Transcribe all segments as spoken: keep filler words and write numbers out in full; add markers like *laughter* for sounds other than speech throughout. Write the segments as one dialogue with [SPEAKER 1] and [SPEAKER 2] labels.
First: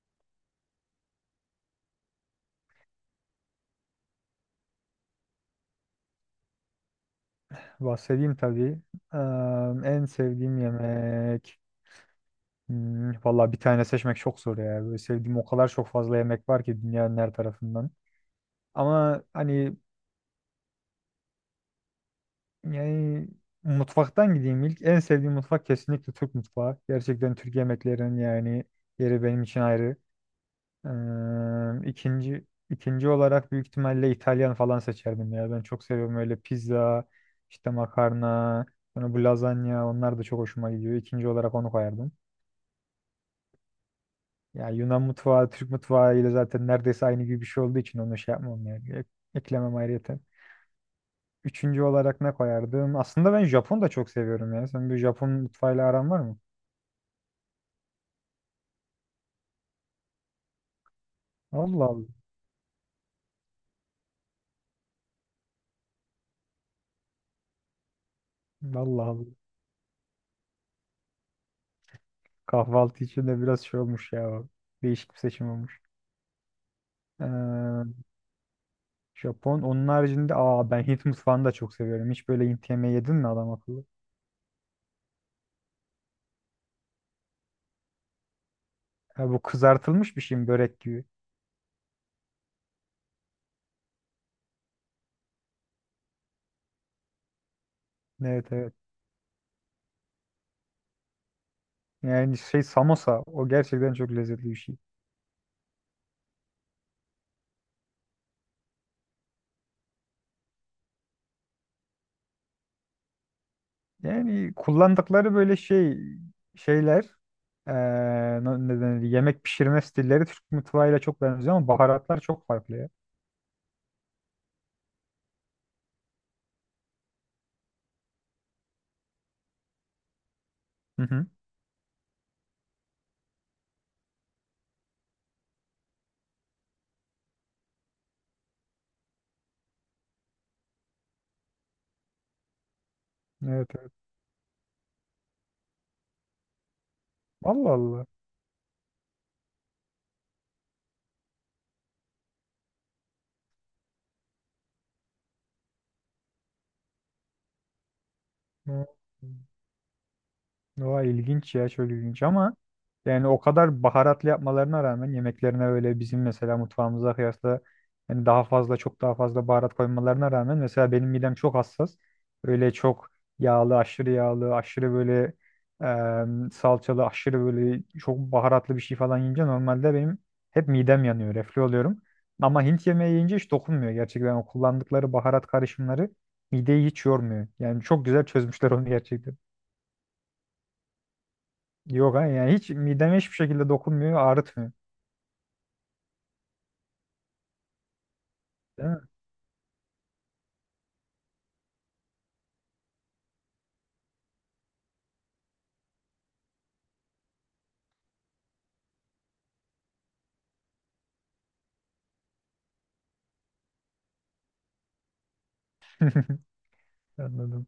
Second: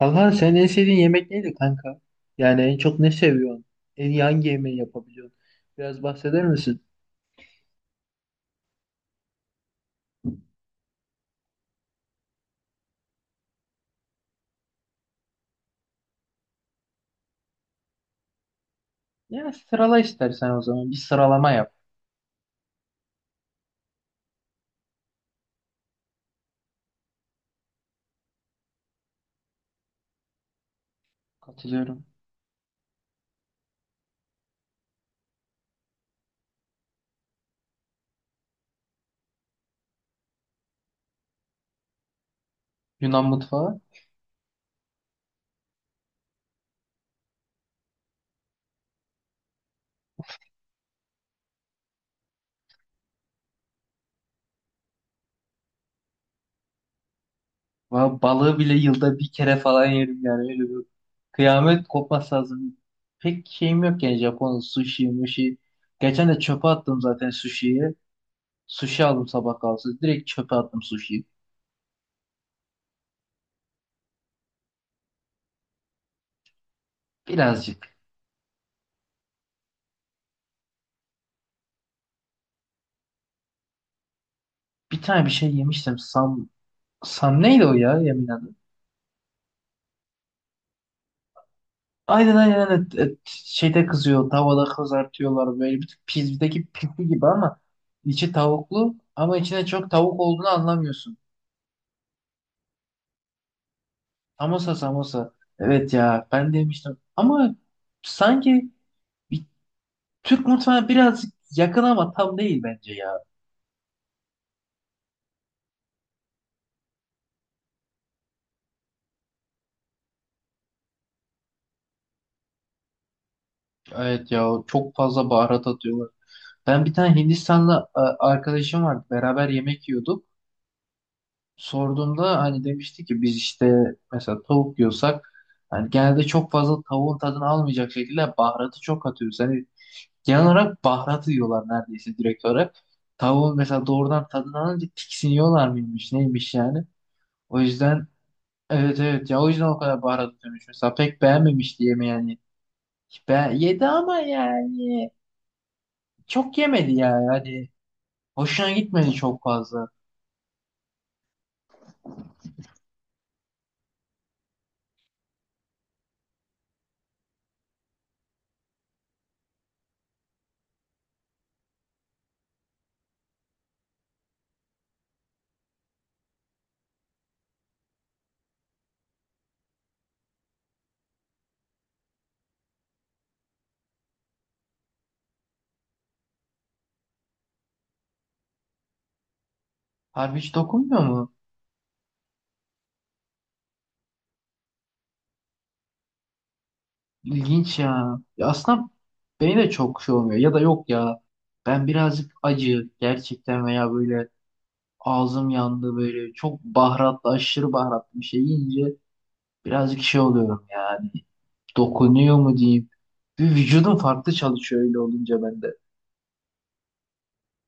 [SPEAKER 1] Kanka sen en sevdiğin yemek neydi kanka? Yani en çok ne seviyorsun? En iyi hangi yemeği yapabiliyorsun? Biraz bahseder misin?
[SPEAKER 2] Bahsedeyim tabii. Eee, en sevdiğim yemek. Hmm, valla bir tane seçmek çok zor ya. Böyle sevdiğim o kadar çok fazla yemek var ki dünyanın her tarafından. Ama
[SPEAKER 1] Ya
[SPEAKER 2] hani
[SPEAKER 1] sırala istersen o zaman. Bir sıralama yap.
[SPEAKER 2] yani mutfaktan gideyim ilk. En sevdiğim mutfak kesinlikle Türk mutfağı. Gerçekten Türk yemeklerinin yani yeri benim için ayrı. Eee
[SPEAKER 1] Katılıyorum.
[SPEAKER 2] ikinci ikinci olarak büyük ihtimalle İtalyan falan seçerdim ya. Ben çok seviyorum öyle pizza, işte makarna, sonra bu lazanya onlar da çok hoşuma gidiyor. İkinci olarak onu koyardım.
[SPEAKER 1] Yunan mutfağı.
[SPEAKER 2] Ya Yunan mutfağı Türk mutfağı ile zaten neredeyse aynı gibi bir şey olduğu için onu şey yapmam yani. Ek- Eklemem ayrıyeten. Üçüncü olarak ne koyardım? Aslında ben Japon da çok seviyorum ya. Sen bir Japon mutfağıyla aran var mı?
[SPEAKER 1] Va- Balığı bile yılda bir kere falan yerim yani. Öyle bir
[SPEAKER 2] Allah
[SPEAKER 1] kıyamet
[SPEAKER 2] Allah.
[SPEAKER 1] kopmaz lazım. Pek şeyim yok yani Japon sushi, mushi. Geçen de çöpe attım zaten sushi'yi.
[SPEAKER 2] Allah
[SPEAKER 1] Sushi
[SPEAKER 2] Allah.
[SPEAKER 1] aldım sabah kahvaltısı. Direkt çöpe attım sushi'yi.
[SPEAKER 2] Kahvaltı için de biraz şey olmuş ya. O. Değişik bir seçim olmuş. Ee,
[SPEAKER 1] Birazcık.
[SPEAKER 2] Japon. Onun haricinde aa ben Hint mutfağını da çok seviyorum. Hiç böyle Hint yemeği yedin mi adam akıllı?
[SPEAKER 1] Bir tane bir şey yemiştim. Sam, Sam neydi o ya yemin adı?
[SPEAKER 2] Ha, bu kızartılmış bir şey mi? Börek gibi.
[SPEAKER 1] Aynen aynen aynen. E, şeyde kızıyor tavada kızartıyorlar böyle bir tık pizzadaki pizza gibi ama içi
[SPEAKER 2] Evet, evet.
[SPEAKER 1] tavuklu ama içine çok tavuk olduğunu anlamıyorsun.
[SPEAKER 2] Yani şey samosa. O gerçekten çok lezzetli bir
[SPEAKER 1] Samosa
[SPEAKER 2] şey.
[SPEAKER 1] samosa. Evet ya ben demiştim ama sanki bir Türk mutfağına birazcık yakın ama tam değil bence ya.
[SPEAKER 2] Yani kullandıkları böyle şey şeyler eee, ne ne denir, yemek pişirme stilleri Türk mutfağıyla çok benziyor ama baharatlar çok farklı ya.
[SPEAKER 1] Evet ya çok fazla baharat atıyorlar. Ben bir tane Hindistanlı e, arkadaşım vardı beraber yemek yiyorduk.
[SPEAKER 2] Hı hı.
[SPEAKER 1] Sorduğumda hani demişti ki biz işte mesela tavuk yiyorsak hani genelde çok fazla tavuğun tadını almayacak şekilde baharatı çok atıyoruz. Hani genel olarak baharatı yiyorlar neredeyse direkt olarak. Tavuğun
[SPEAKER 2] Evet,
[SPEAKER 1] mesela
[SPEAKER 2] evet.
[SPEAKER 1] doğrudan tadını alınca tiksiniyorlar mıymış neymiş yani. O
[SPEAKER 2] Allah
[SPEAKER 1] yüzden
[SPEAKER 2] Allah.
[SPEAKER 1] evet, evet ya o yüzden o kadar baharat atıyormuş. Mesela pek beğenmemişti yemeği yani. Ben, yedi ama yani çok yemedi ya yani. Hani hoşuna gitmedi
[SPEAKER 2] Hı.
[SPEAKER 1] çok fazla.
[SPEAKER 2] Oha ilginç ya çok ilginç ama yani o kadar baharatlı yapmalarına rağmen yemeklerine öyle bizim mesela mutfağımıza kıyasla yani daha fazla çok daha fazla baharat koymalarına rağmen mesela benim midem çok hassas. Öyle çok yağlı, aşırı yağlı, aşırı böyle em, salçalı, aşırı böyle çok baharatlı bir şey falan yiyince normalde benim hep midem yanıyor, reflü oluyorum. Ama Hint yemeği yiyince hiç dokunmuyor gerçekten o kullandıkları baharat karışımları mideyi hiç yormuyor. Yani çok güzel çözmüşler onu gerçekten.
[SPEAKER 1] Harbi hiç dokunmuyor mu?
[SPEAKER 2] Yok ha, yani hiç mideme hiçbir şekilde dokunmuyor, ağrıtmıyor.
[SPEAKER 1] İlginç ya. Ya
[SPEAKER 2] Değil
[SPEAKER 1] aslında
[SPEAKER 2] mi?
[SPEAKER 1] beni de çok şey olmuyor. Ya da yok ya. Ben birazcık acı gerçekten veya böyle ağzım yandı böyle çok baharatlı aşırı baharatlı bir şey yiyince birazcık şey oluyorum yani. Dokunuyor mu diyeyim. Bir vücudum farklı çalışıyor öyle olunca bende.
[SPEAKER 2] Anladım.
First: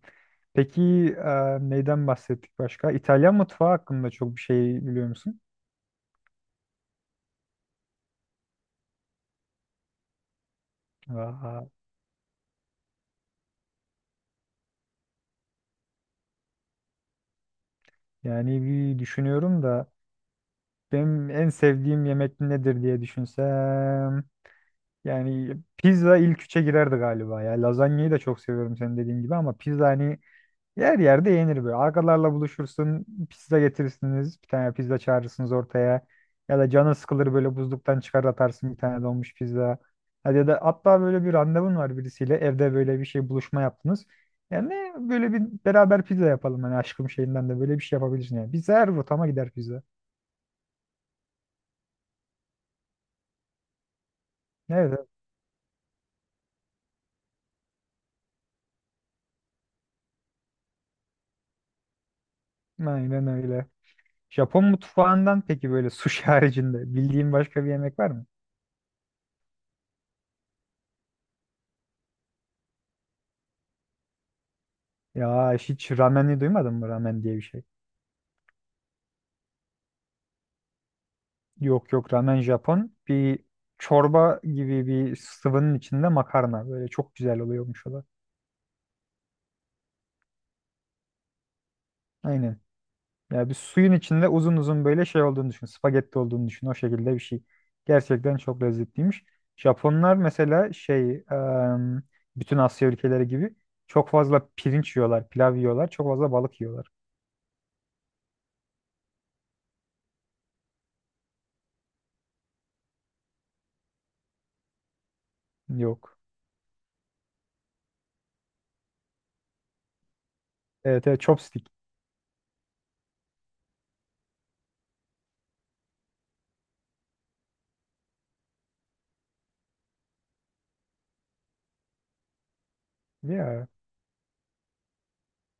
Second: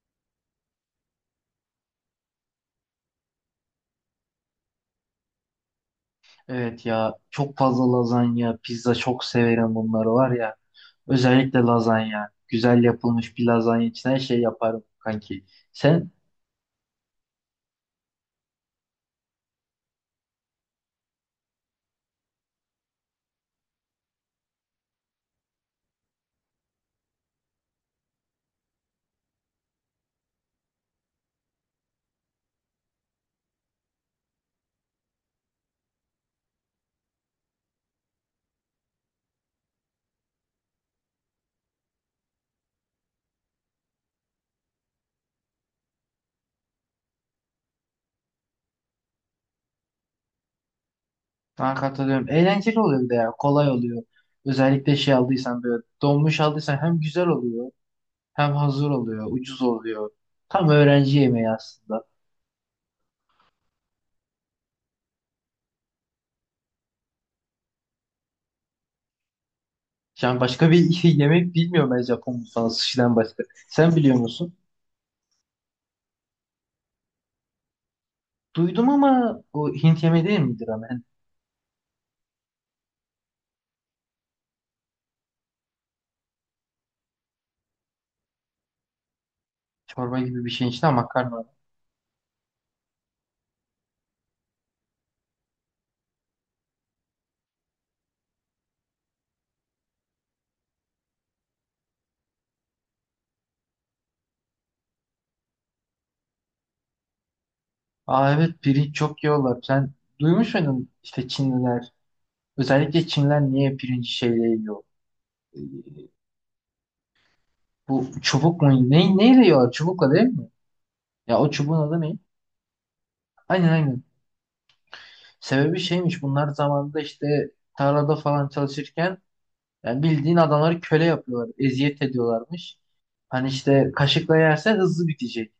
[SPEAKER 2] Peki e, neyden bahsettik başka? İtalyan mutfağı hakkında çok bir şey biliyor musun?
[SPEAKER 1] Evet ya çok fazla lazanya, pizza çok severim bunları var ya. Özellikle
[SPEAKER 2] Aa,
[SPEAKER 1] lazanya. Güzel yapılmış bir lazanya için her şey yaparım kanki. Sen
[SPEAKER 2] yani bir düşünüyorum da benim en sevdiğim yemek nedir diye düşünsem. Yani pizza ilk üçe girerdi galiba ya. Lazanyayı da çok seviyorum senin dediğin gibi ama pizza hani yer yerde yenir böyle. Arkalarla buluşursun, pizza getirirsiniz, bir tane pizza çağırırsınız ortaya. Ya da canı sıkılır böyle buzluktan çıkar atarsın bir tane donmuş pizza. Hadi ya da hatta böyle bir randevun var birisiyle evde böyle bir şey buluşma yaptınız. Yani böyle bir beraber pizza yapalım hani aşkım şeyinden de böyle bir şey yapabilirsin yani. Pizza her rotama gider pizza.
[SPEAKER 1] sana katılıyorum. Eğlenceli oluyor bir de ya. Kolay oluyor.
[SPEAKER 2] Evet,
[SPEAKER 1] Özellikle
[SPEAKER 2] evet.
[SPEAKER 1] şey aldıysan böyle donmuş aldıysan hem güzel oluyor hem hazır oluyor. Ucuz oluyor. Tam öğrenci yemeği aslında.
[SPEAKER 2] Aynen öyle. Japon mutfağından peki böyle sushi haricinde bildiğin başka bir yemek var mı?
[SPEAKER 1] Yani başka bir *laughs* yemek bilmiyorum ben Japon mutfağı sushi'den başka. Sen biliyor musun?
[SPEAKER 2] Ya hiç ramen'i duymadın mı ramen diye bir şey?
[SPEAKER 1] Duydum ama o Hint yemeği değil midir ama? Yani
[SPEAKER 2] Yok yok, ramen Japon. Bir çorba gibi bir sıvının içinde makarna. Böyle çok güzel oluyormuş o da.
[SPEAKER 1] çorba gibi bir şeyin içinde makarna var.
[SPEAKER 2] Aynen. Ya bir suyun içinde uzun uzun böyle şey olduğunu düşün. Spagetti olduğunu düşün. O şekilde bir şey. Gerçekten çok lezzetliymiş. Japonlar mesela şey em, bütün Asya ülkeleri gibi çok fazla pirinç yiyorlar, pilav yiyorlar, çok fazla balık yiyorlar.
[SPEAKER 1] Aa evet pirinç çok yiyorlar. Sen duymuş muydun işte Çinliler? Özellikle Çinliler niye pirinci şeyle yiyor? Ee,
[SPEAKER 2] Yok.
[SPEAKER 1] Bu çubuk mu? Ne, neyle yiyorlar? Çubukla değil mi?
[SPEAKER 2] Evet, evet,
[SPEAKER 1] Ya o
[SPEAKER 2] chopstick.
[SPEAKER 1] çubuğun adı ne? Aynen aynen. Sebebi şeymiş bunlar zamanında işte tarlada falan çalışırken yani bildiğin adamları köle yapıyorlar. Eziyet ediyorlarmış. Hani
[SPEAKER 2] Ya
[SPEAKER 1] işte kaşıkla yersen hızlı bitecek.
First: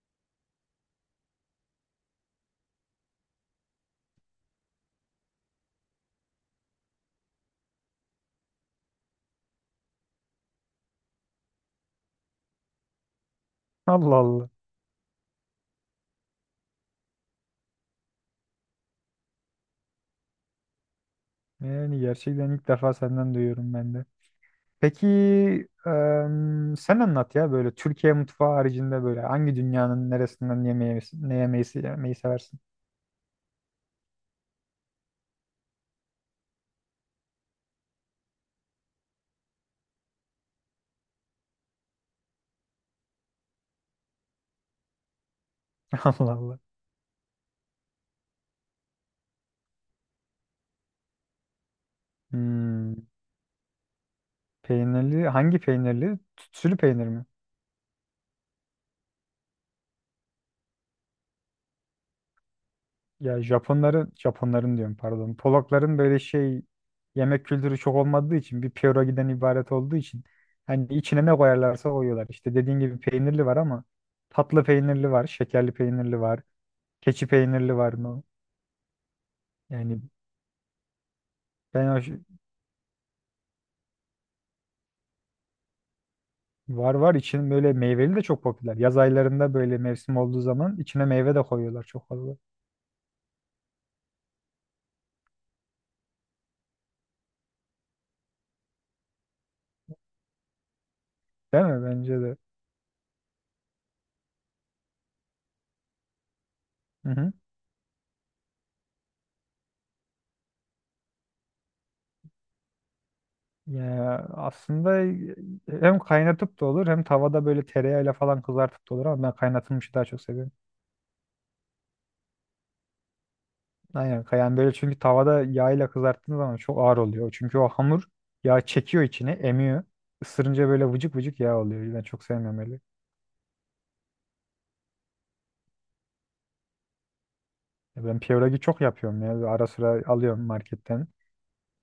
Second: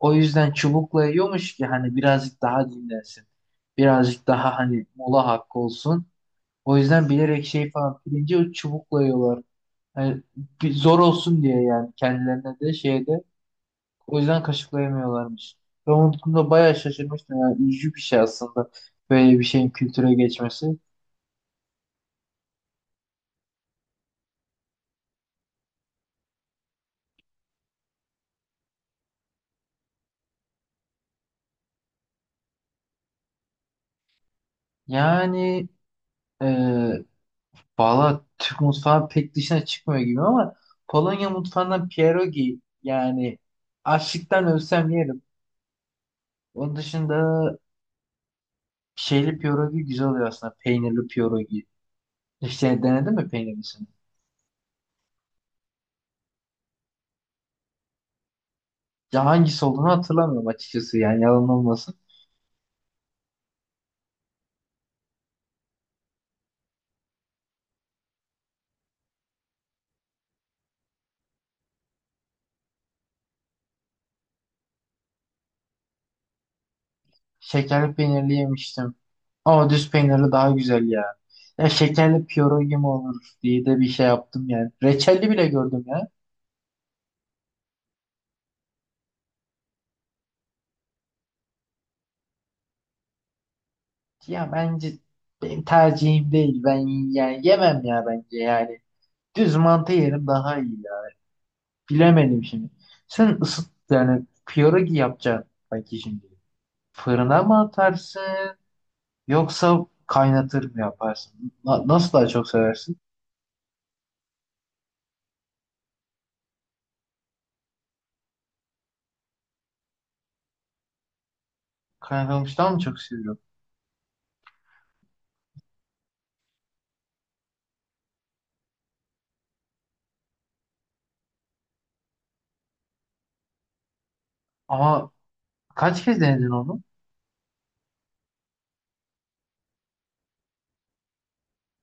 [SPEAKER 1] O yüzden çubukla yiyormuş ki hani birazcık daha dinlensin. Birazcık daha hani mola hakkı olsun. O yüzden bilerek şey falan pirinci çubukla yiyorlar. Hani bir zor olsun diye yani kendilerine de şeyde
[SPEAKER 2] Allah
[SPEAKER 1] o yüzden
[SPEAKER 2] Allah.
[SPEAKER 1] kaşıklayamıyorlarmış. Ben onun konuda bayağı şaşırmıştım. Yani üzücü bir şey aslında. Böyle bir şeyin kültüre geçmesi.
[SPEAKER 2] Yani gerçekten ilk defa senden duyuyorum ben de. Peki em, sen anlat ya böyle Türkiye mutfağı haricinde böyle hangi dünyanın neresinden yemeği, ne yemeği, yemeği seversin?
[SPEAKER 1] Yani e, valla Türk mutfağı pek dışına çıkmıyor gibi ama Polonya mutfağından pierogi yani açlıktan ölsem yerim.
[SPEAKER 2] *laughs* Allah Allah.
[SPEAKER 1] Onun dışında şeyli pierogi güzel oluyor aslında. Peynirli pierogi. İşte
[SPEAKER 2] Hmm,
[SPEAKER 1] denedin mi peynirlisini?
[SPEAKER 2] peynirli hangi peynirli? Tütsülü peynir mi?
[SPEAKER 1] Ya hangisi olduğunu hatırlamıyorum açıkçası yani yalan olmasın.
[SPEAKER 2] Ya Japonların Japonların diyorum pardon. Polakların böyle şey yemek kültürü çok olmadığı için bir pierogi'den ibaret olduğu için hani içine ne koyarlarsa koyuyorlar. İşte dediğin gibi peynirli var ama tatlı peynirli var, şekerli peynirli var, keçi peynirli
[SPEAKER 1] Şekerli
[SPEAKER 2] var mı?
[SPEAKER 1] peynirli yemiştim. Ama düz
[SPEAKER 2] Yani
[SPEAKER 1] peynirli daha güzel ya. Ya
[SPEAKER 2] ben o
[SPEAKER 1] şekerli pierogi mi olur diye de bir şey yaptım yani. Reçelli bile gördüm ya.
[SPEAKER 2] var var için böyle meyveli de çok popüler. Yaz aylarında böyle mevsim olduğu zaman içine meyve de koyuyorlar çok fazla.
[SPEAKER 1] Ya bence benim tercihim değil. Ben yani yemem ya bence yani. Düz mantı yerim daha iyi ya.
[SPEAKER 2] Değil mi? Bence de.
[SPEAKER 1] Bilemedim şimdi. Sen ısıt yani pierogi yapacaksın belki şimdi.
[SPEAKER 2] Hı hı.
[SPEAKER 1] Fırına mı atarsın yoksa kaynatır mı yaparsın? Na- nasıl daha çok seversin?
[SPEAKER 2] Ya aslında e, hem kaynatıp da olur hem tavada böyle tereyağıyla falan kızartıp da olur ama ben kaynatılmışı daha çok seviyorum.
[SPEAKER 1] Kaynatılmıştan mı çok seviyorum?
[SPEAKER 2] Aynen yani böyle çünkü tavada yağıyla kızarttığın zaman çok ağır oluyor. Çünkü o hamur yağ çekiyor içine, emiyor. Isırınca böyle vıcık vıcık yağ oluyor. Ben çok sevmiyorum öyle.
[SPEAKER 1] Ama kaç kez denedin onu?
[SPEAKER 2] Ben piyoragi çok yapıyorum ya. Ara sıra alıyorum marketten.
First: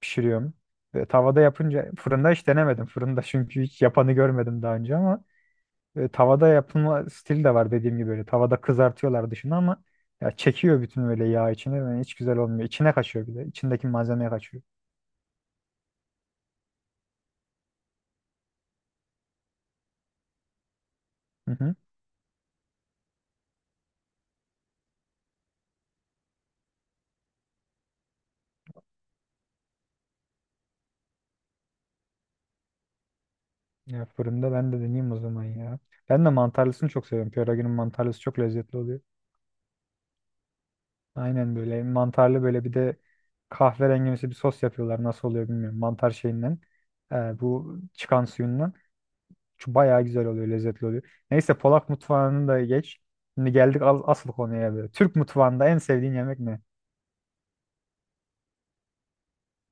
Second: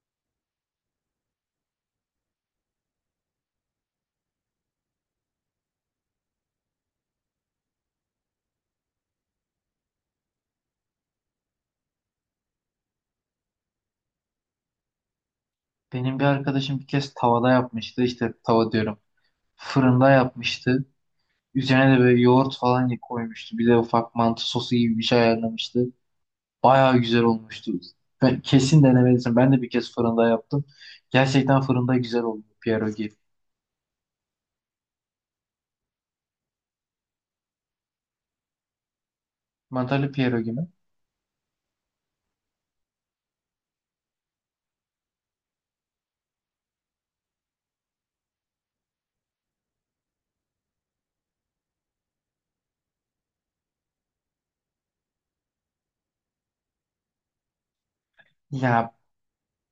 [SPEAKER 2] Pişiriyorum. Ve tavada yapınca fırında hiç denemedim. Fırında çünkü hiç yapanı görmedim daha önce ama e, tavada yapılma stil de var dediğim gibi böyle. Tavada kızartıyorlar dışını ama ya çekiyor bütün öyle yağ içine ve hiç güzel olmuyor. İçine kaçıyor bir de. İçindeki malzemeye kaçıyor.
[SPEAKER 1] Benim bir arkadaşım bir kez tavada yapmıştı. İşte tava diyorum. Fırında yapmıştı.
[SPEAKER 2] Hı hı.
[SPEAKER 1] Üzerine de böyle yoğurt falan ye- koymuştu. Bir de ufak mantı sosu gibi bir şey ayarlamıştı. Bayağı güzel olmuştu. Ben kesin denemelisin. Ben de bir kez fırında yaptım. Gerçekten fırında güzel oldu pierogi.
[SPEAKER 2] Ya fırında ben de deneyeyim o zaman ya. Ben de mantarlısını çok seviyorum. Pierogi'nin mantarlısı çok lezzetli oluyor.
[SPEAKER 1] Mantarlı pierogi mi?
[SPEAKER 2] Aynen böyle mantarlı böyle bir de kahverengimsi bir sos yapıyorlar. Nasıl oluyor bilmiyorum. Mantar şeyinden. e, bu çıkan suyundan. Şu bayağı güzel oluyor, lezzetli oluyor. Neyse Polak mutfağını da geç. Şimdi geldik al- asıl konuya böyle. Türk mutfağında en sevdiğin yemek ne?
[SPEAKER 1] Ya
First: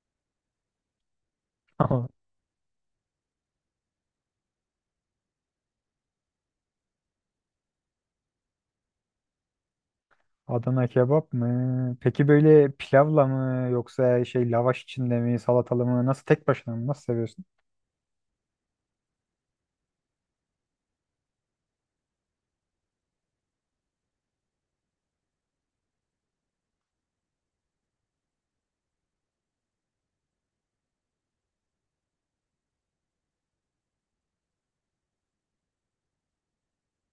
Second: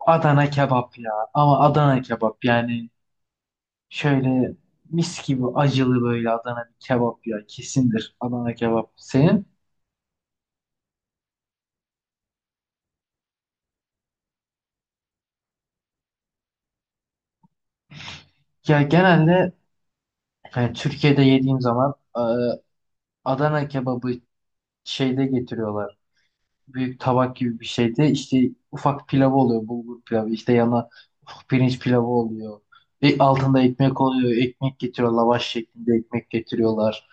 [SPEAKER 1] Adana kebap ya. Ama Adana
[SPEAKER 2] *laughs*
[SPEAKER 1] kebap yani şöyle mis gibi acılı böyle Adana bir kebap ya. Kesindir Adana kebap. Senin?
[SPEAKER 2] Adana kebap mı? Peki böyle pilavla mı yoksa şey lavaş içinde mi, salatalı mı? Nasıl tek başına mı? Nasıl seviyorsun?
[SPEAKER 1] Ya genelde yani Türkiye'de yediğim zaman e, Adana kebabı şeyde getiriyorlar. Büyük tabak gibi bir şeyde işte ufak pilavı oluyor. Bulgur pilavı işte yana ufak pirinç pilavı oluyor. E, altında ekmek oluyor. Ekmek getiriyor. Lavaş şeklinde ekmek getiriyorlar.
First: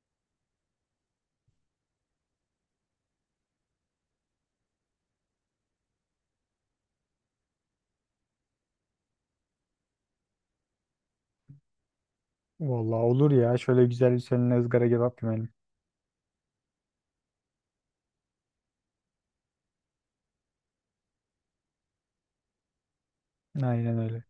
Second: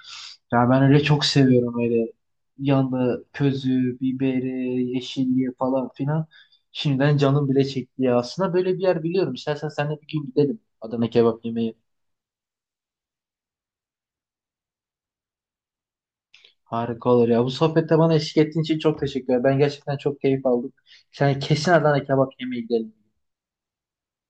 [SPEAKER 1] Yani ben öyle çok seviyorum öyle. Yanında közü, biberi, yeşilliği falan filan. Şimdiden canım bile çekti ya. Aslında böyle bir yer biliyorum. İstersen sen de bir gün gidelim Adana kebap yemeye.
[SPEAKER 2] Vallahi olur ya. Şöyle güzel bir seninle ızgara kebap gömelim.
[SPEAKER 1] Harika olur ya. Bu sohbette bana eşlik ettiğin için çok teşekkür ederim. Ben gerçekten çok keyif aldım. Yani kesin Adana kebap yemeye gidelim.
[SPEAKER 2] Aynen öyle.